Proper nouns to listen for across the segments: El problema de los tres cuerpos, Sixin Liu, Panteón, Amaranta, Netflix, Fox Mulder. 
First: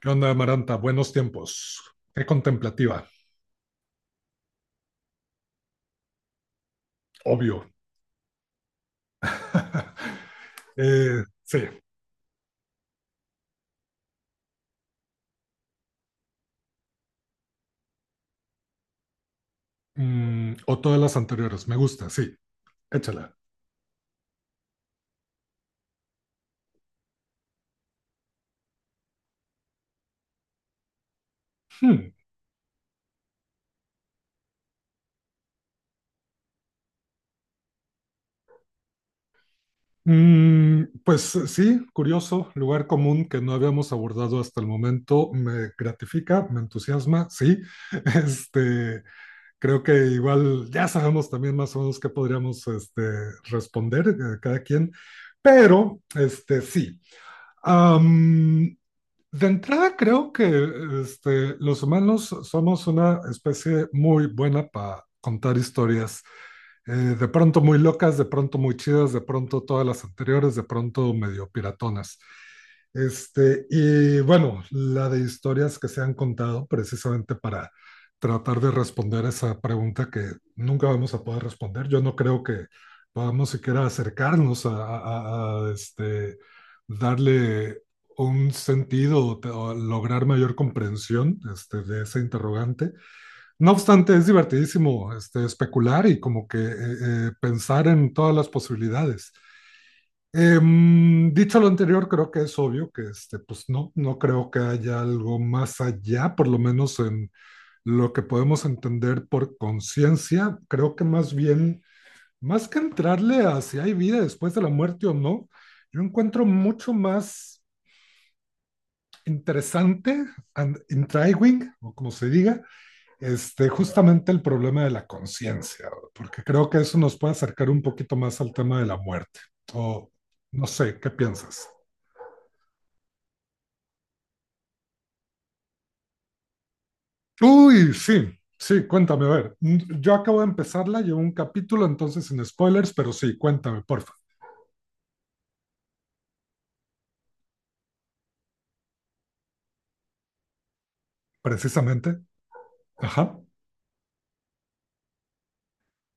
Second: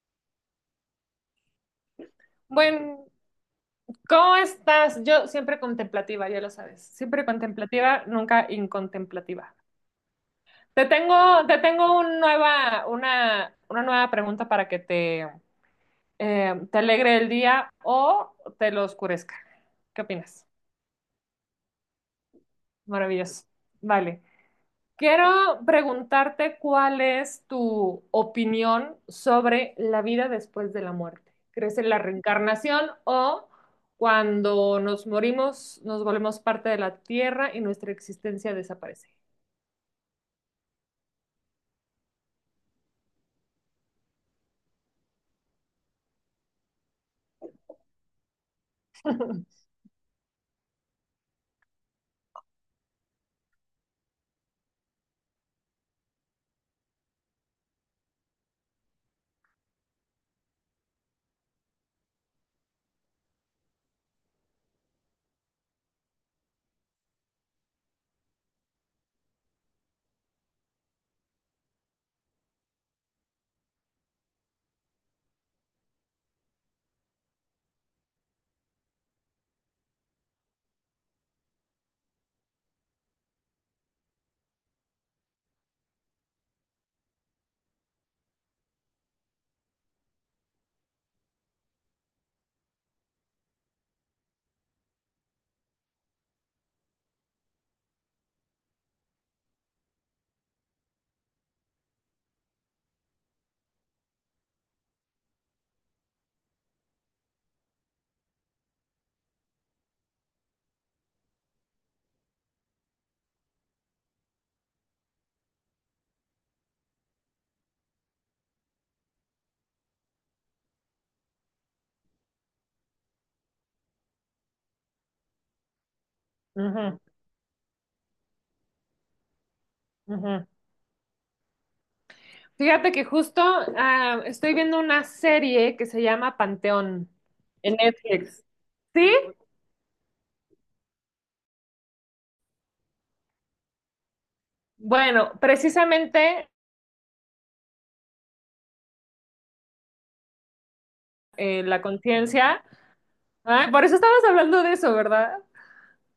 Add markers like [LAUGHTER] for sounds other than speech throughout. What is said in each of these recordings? ¿Qué onda, Amaranta? Buenos tiempos. Qué contemplativa, Bueno, ¿cómo estás? Yo siempre contemplativa, ya lo sabes. Siempre obvio. contemplativa, nunca incontemplativa. [LAUGHS] Te Eh, tengo, te sí, tengo una nueva pregunta para que te alegre el día o te lo oscurezca. ¿Qué opinas? O todas las anteriores, me gusta, sí, échala. Maravilloso. Vale. Quiero preguntarte cuál es tu opinión sobre la vida después de la muerte. ¿Crees en la Hmm. reencarnación o cuando nos morimos nos volvemos parte de la tierra y nuestra existencia desaparece? Pues sí, curioso, lugar común que no habíamos abordado hasta el momento, me gratifica, me entusiasma, sí. [LAUGHS] Este, Creo que igual ya sabemos también más o menos qué podríamos responder cada quien, pero sí. Am, De entrada creo que los humanos somos una especie muy buena para contar historias, de pronto muy locas, de pronto muy chidas, de pronto todas las anteriores, de pronto medio piratonas. Y bueno, la de historias que se han contado precisamente para tratar de responder esa pregunta que nunca vamos a poder responder. Yo no creo que podamos siquiera acercarnos a darle un sentido o lograr mayor comprensión, de ese interrogante. No obstante, es divertidísimo especular y como que pensar en todas las posibilidades. Eh, Dicho lo anterior, creo que es obvio que pues no creo que haya algo más allá, por lo menos en lo que podemos entender por conciencia. Creo que más bien, más que entrarle a si hay vida después de la muerte o no, yo encuentro mucho más interesante, and intriguing, o como se diga, justamente el problema de la conciencia, porque creo que Ujú, eso nos puede acercar un poquito más al tema de la muerte. O ujú. no sé, ¿qué piensas? Fíjate que estoy viendo una serie que se llama Panteón en Uy, sí, Netflix. sí, ¿Sí? cuéntame, a ver. Yo acabo de empezarla, llevo un capítulo, entonces sin spoilers, pero sí, cuéntame, porfa. Bueno, precisamente la Precisamente, conciencia. ajá, Ay, por eso estabas hablando de eso, ¿verdad?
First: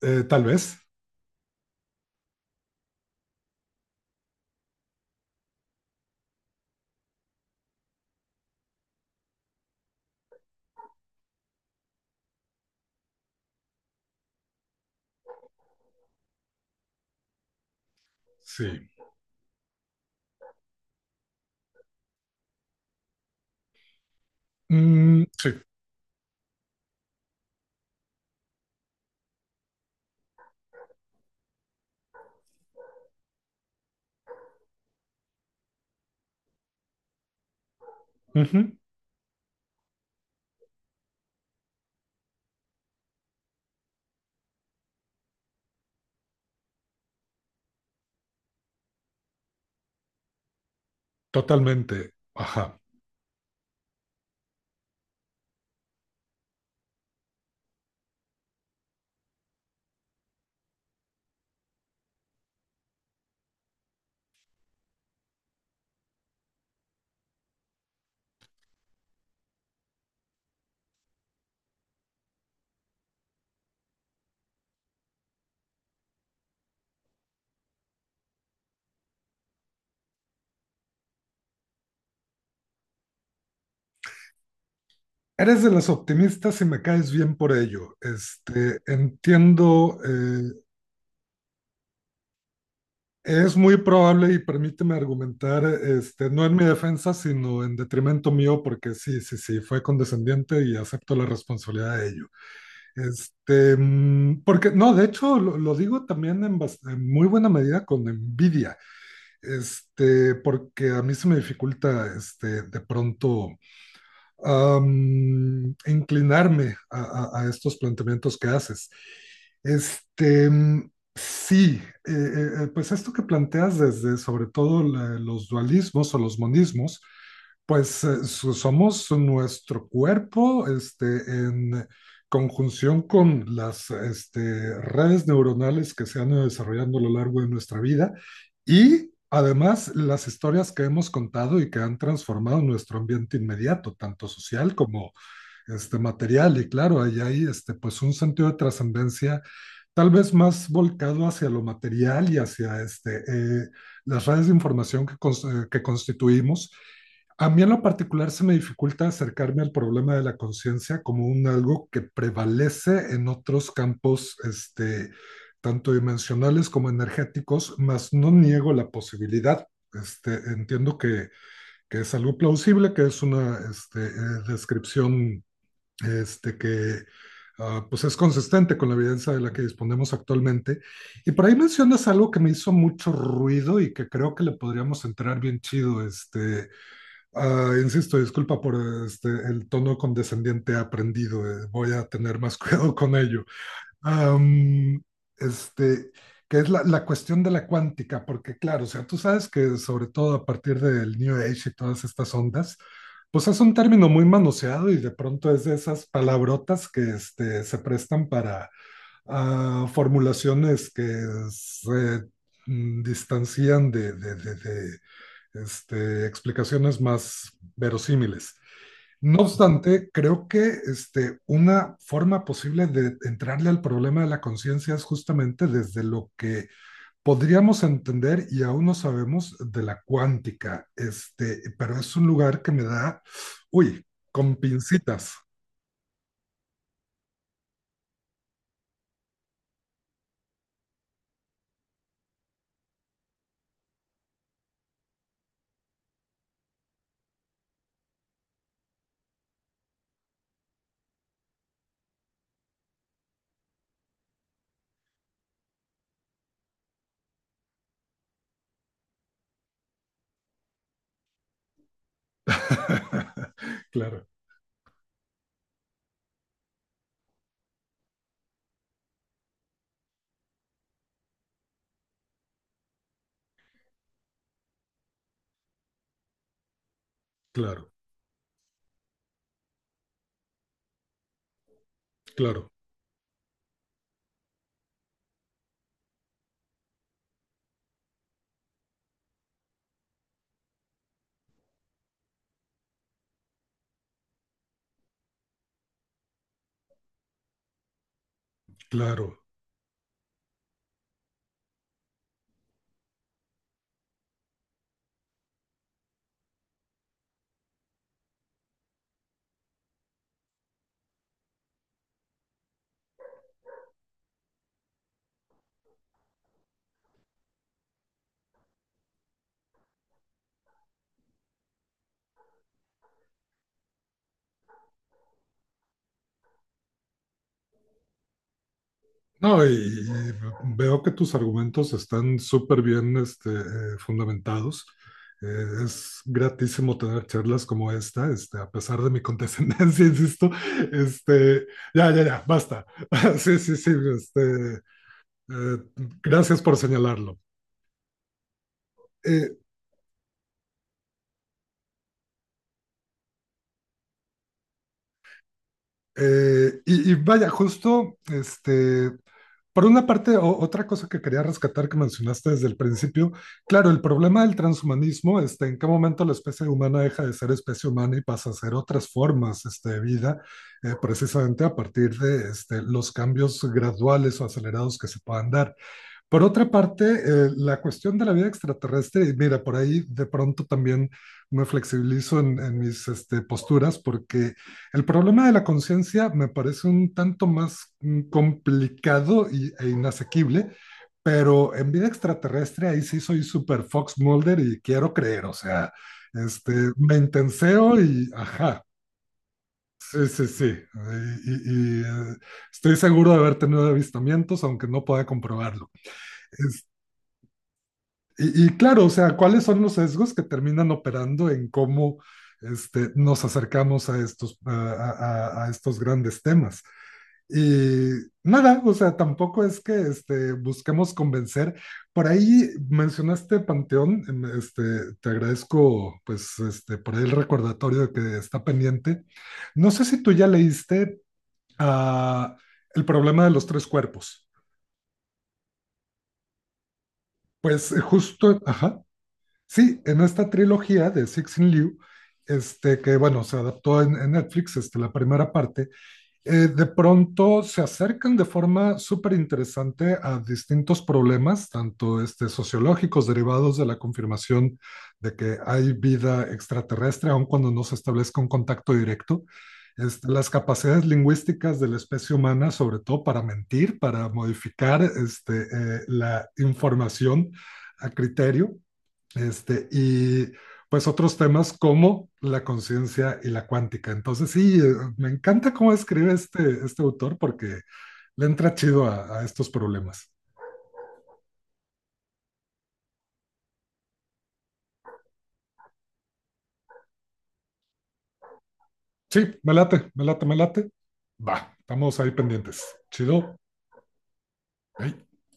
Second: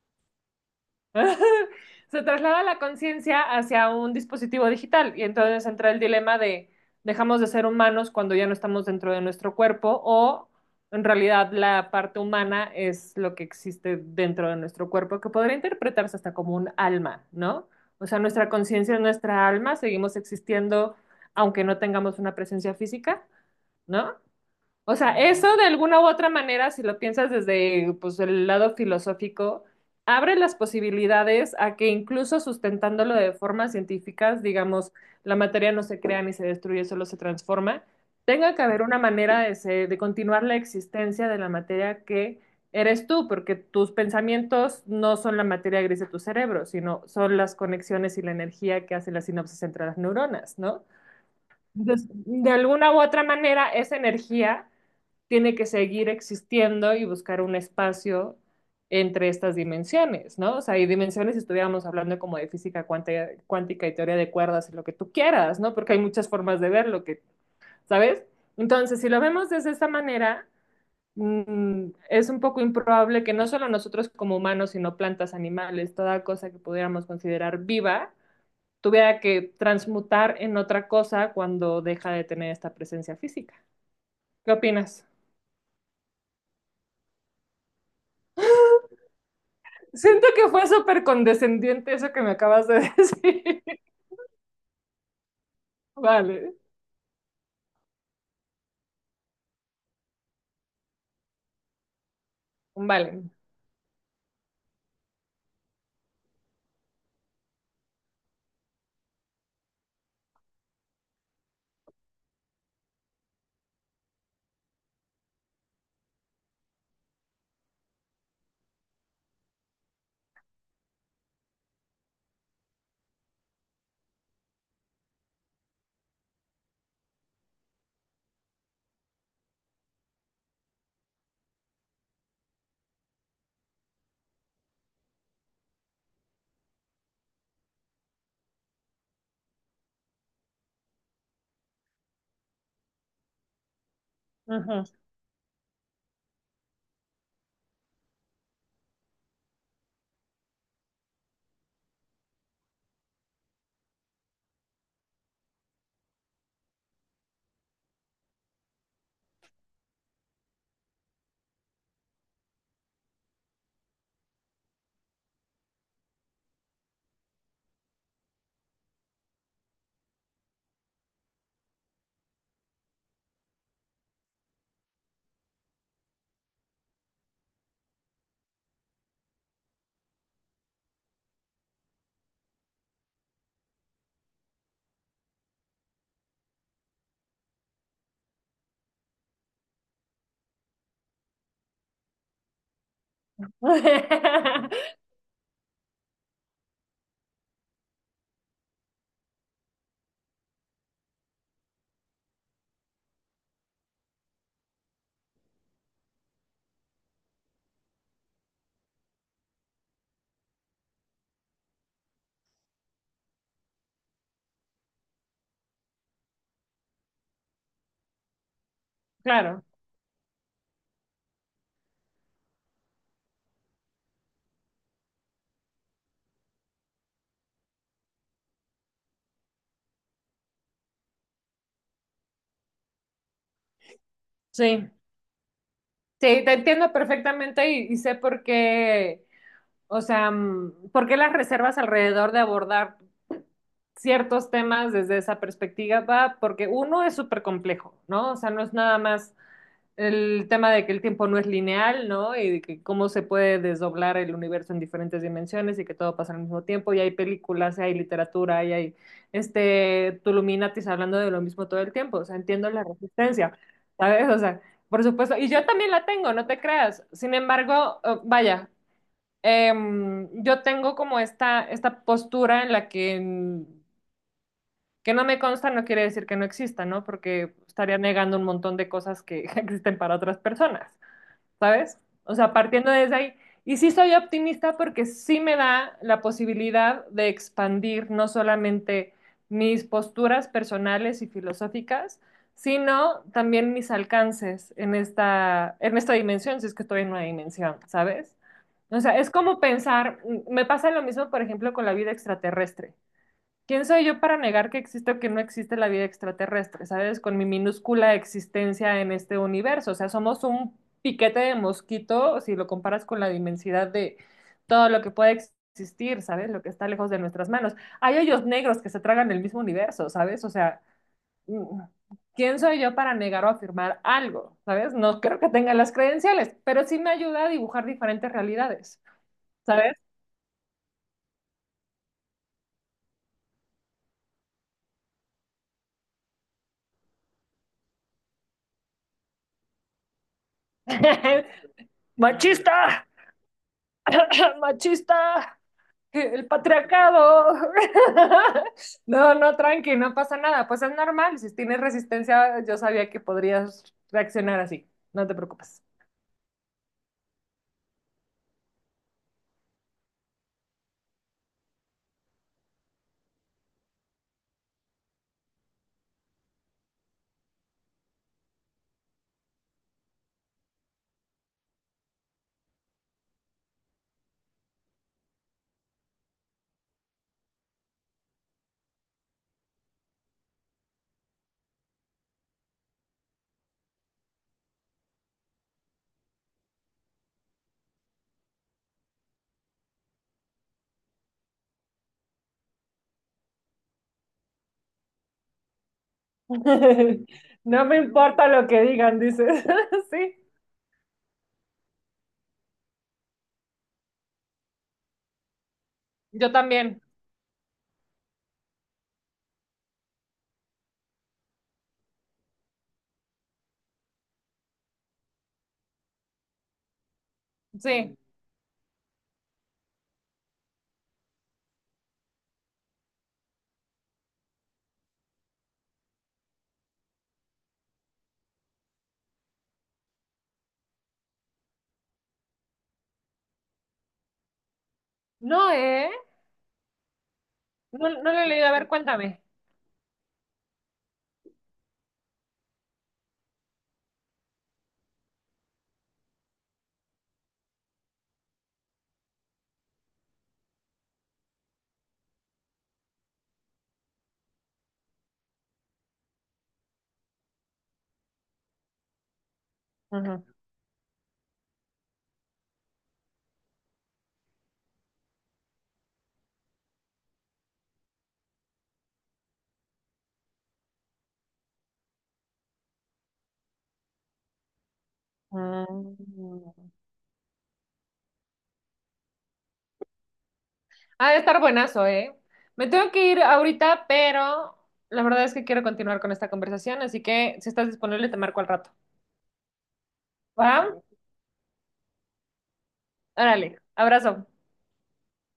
tal vez, [LAUGHS] Se traslada la conciencia hacia un dispositivo digital y entonces entra el dilema de dejamos de ser humanos cuando ya no estamos dentro de nuestro cuerpo o en realidad la parte humana es lo que existe dentro de nuestro cuerpo, que podría interpretarse hasta como un alma, ¿no? O sea, nuestra sí. conciencia es nuestra alma, seguimos existiendo aunque no tengamos una presencia física, ¿no? O sea, eso Sí, de alguna u otra manera, si lo piensas desde pues, el lado filosófico, abre las posibilidades a que incluso sustentándolo de formas científicas, digamos, la materia no se crea ni se destruye, solo se transforma, tenga ujú, que haber una manera de, de continuar la existencia de la materia que eres tú, porque tus pensamientos no son la materia gris de tu cerebro, sino son las conexiones y la energía que hacen las sinapsis entre las neuronas, ¿no? Entonces, totalmente, de ajá. alguna u otra manera, esa energía tiene que seguir existiendo y buscar un espacio entre estas dimensiones, ¿no? O sea, hay dimensiones si estuviéramos hablando como de física cuántica, cuántica y teoría de cuerdas y lo que tú quieras, ¿no? Porque hay muchas formas de verlo, que, ¿sabes? Entonces, si lo vemos desde esta manera, es un poco improbable que no solo nosotros como humanos, sino plantas, animales, toda cosa que pudiéramos considerar viva, tuviera que transmutar en otra cosa cuando deja de tener esta presencia física. ¿Qué opinas? Eres de las optimistas y me caes bien por ello. Entiendo, Siento que fue súper condescendiente eso que me acabas de es decir. muy probable y permíteme argumentar, [LAUGHS] no Vale, en mi defensa, sino en detrimento mío, porque sí, sí, sí, fue condescendiente y acepto la responsabilidad de ello. vale. Porque, no, de hecho, lo digo también en, en muy buena medida con envidia, porque a mí se me dificulta, de pronto inclinarme a estos planteamientos que haces. Este, sí, pues esto que planteas desde sobre todo los dualismos o los monismos, pues somos nuestro cuerpo, en conjunción con las, redes neuronales que se han ido desarrollando a lo largo de nuestra vida y además las historias que hemos contado y que han transformado nuestro ambiente inmediato, tanto social Ajá. como material y claro, ahí hay pues un sentido de trascendencia tal vez más volcado hacia lo material y hacia las redes de información que, que constituimos. A mí en lo particular se me dificulta acercarme al problema de la conciencia como un algo que prevalece en otros campos, tanto dimensionales como energéticos, mas no niego la posibilidad. Entiendo que es algo plausible, que es una descripción que pues es consistente con la evidencia de la que disponemos actualmente. Y por ahí mencionas algo que me hizo mucho ruido y que creo que le podríamos entrar bien chido. Insisto, disculpa por el tono condescendiente aprendido, voy a tener más [LAUGHS] cuidado con ello. [LAUGHS] Am, este, que es la cuestión de la cuántica, porque claro, o sea, tú sabes que sobre todo a partir del New Age y todas estas ondas, pues es un término muy manoseado y de pronto es de esas palabrotas que se prestan para formulaciones que se distancian de explicaciones más verosímiles. No Claro, obstante, creo que una forma posible de entrarle al problema de la conciencia es justamente desde lo que podríamos entender y aún no sabemos de la cuántica, pero es un lugar que me da, uy, con sí. pincitas. Sí, te entiendo perfectamente y sé por qué, o sea, por qué las reservas alrededor de abordar ciertos temas desde esa perspectiva, va, porque uno es súper complejo, ¿no? O sea, no es nada más el tema de que el tiempo no es lineal, ¿no? Y de que cómo se puede desdoblar el universo en diferentes dimensiones y que todo pasa al mismo tiempo. Y hay películas, y hay literatura, y hay este Tuluminatis hablando de lo mismo todo el tiempo. O sea, entiendo la [LAUGHS] resistencia, Claro, ¿sabes? O sea, por supuesto. Y yo también la tengo, no te creas. Sin embargo, vaya, yo tengo como esta postura en la que, que no me consta, no quiere decir que no exista, ¿no? Porque claro, estaría negando un montón de cosas que [LAUGHS] existen para otras personas. ¿Sabes? O sea, claro, partiendo desde ahí. Y sí soy optimista porque sí me da la posibilidad de expandir no solamente mis posturas personales y filosóficas, sino también mis alcances en esta dimensión, si es que estoy en una dimensión, ¿sabes? O sea, es claro. como pensar, me pasa lo mismo, por ejemplo, con la vida extraterrestre. ¿Quién soy yo para negar que existe o que no existe la vida extraterrestre? ¿Sabes? Con mi minúscula existencia en este universo. O sea, somos un piquete de mosquito si lo comparas con la inmensidad de todo lo que puede existir, ¿sabes? Lo que está lejos de nuestras manos. Hay hoyos negros que se tragan el mismo universo, ¿sabes? O sea, mm, ¿quién soy yo para negar o afirmar algo? ¿Sabes? No creo que tenga las credenciales, pero sí me ayuda a dibujar diferentes realidades, No, ¿sabes? y veo que tus argumentos están súper bien fundamentados. Es gratísimo tener charlas como esta, a pesar de mi condescendencia, [LAUGHS] insisto. Este, ya, [LAUGHS] ya, ya, basta. ¡Machista! [LAUGHS] Sí, sí, sí. [COUGHS] ¡Machista! eh, El Gracias por señalarlo. patriarcado. [LAUGHS] No, no, Eh, tranqui, no pasa nada. Pues es normal. Si tienes resistencia, yo sabía que podrías reaccionar así. No te preocupes. Y vaya, justo por una parte, otra cosa que quería rescatar que mencionaste desde el principio, claro, el problema del transhumanismo, en qué momento la especie humana deja de ser especie humana y pasa a ser otras formas, de vida, precisamente a partir de, los cambios graduales o acelerados que se puedan dar. Por otra parte, la cuestión de la vida extraterrestre, y mira, por ahí de pronto también me flexibilizo en mis posturas, porque el problema de la conciencia me parece un tanto más complicado e inasequible, pero en vida extraterrestre ahí sí soy super Fox Mulder y quiero creer, o sea, me [LAUGHS] No me intenseo y importa lo que ajá. digan, dices. [LAUGHS] Sí, Sí, sí, sí. Y, y, estoy seguro de haber tenido avistamientos, aunque no pueda comprobarlo. yo también. Y claro, o sea, ¿cuáles son los sesgos que terminan operando en cómo nos acercamos a estos grandes temas? Y Sí. nada, o sea, tampoco es que busquemos convencer. Por ahí mencionaste Panteón, te agradezco pues por ahí el recordatorio de que está pendiente. No sé si tú ya leíste ah, El problema de los tres cuerpos. No, ¿eh? Pues No, no lo he justo, leído. A ver, ajá. cuéntame. Sí, en esta trilogía de Sixin Liu, que bueno, se adaptó en Netflix, la primera parte, de pronto se acercan de forma súper interesante a distintos problemas, tanto sociológicos derivados de la confirmación de que hay vida extraterrestre, aun cuando no se establezca un contacto directo, Ujú. las capacidades lingüísticas de la especie humana, sobre todo para mentir, para modificar la información a criterio y pues otros temas como la conciencia y la cuántica. Entonces, sí, me encanta cómo escribe Mm. este autor porque le entra chido a estos problemas. Ha de estar buenazo, ¿eh? Me tengo que ir ahorita, pero la verdad es que quiero continuar con esta conversación, así que si estás disponible, te marco al rato. Sí, me late, me late, me late. ¿Va? Va, estamos ahí pendientes. Chido. Órale, abrazo. Ey.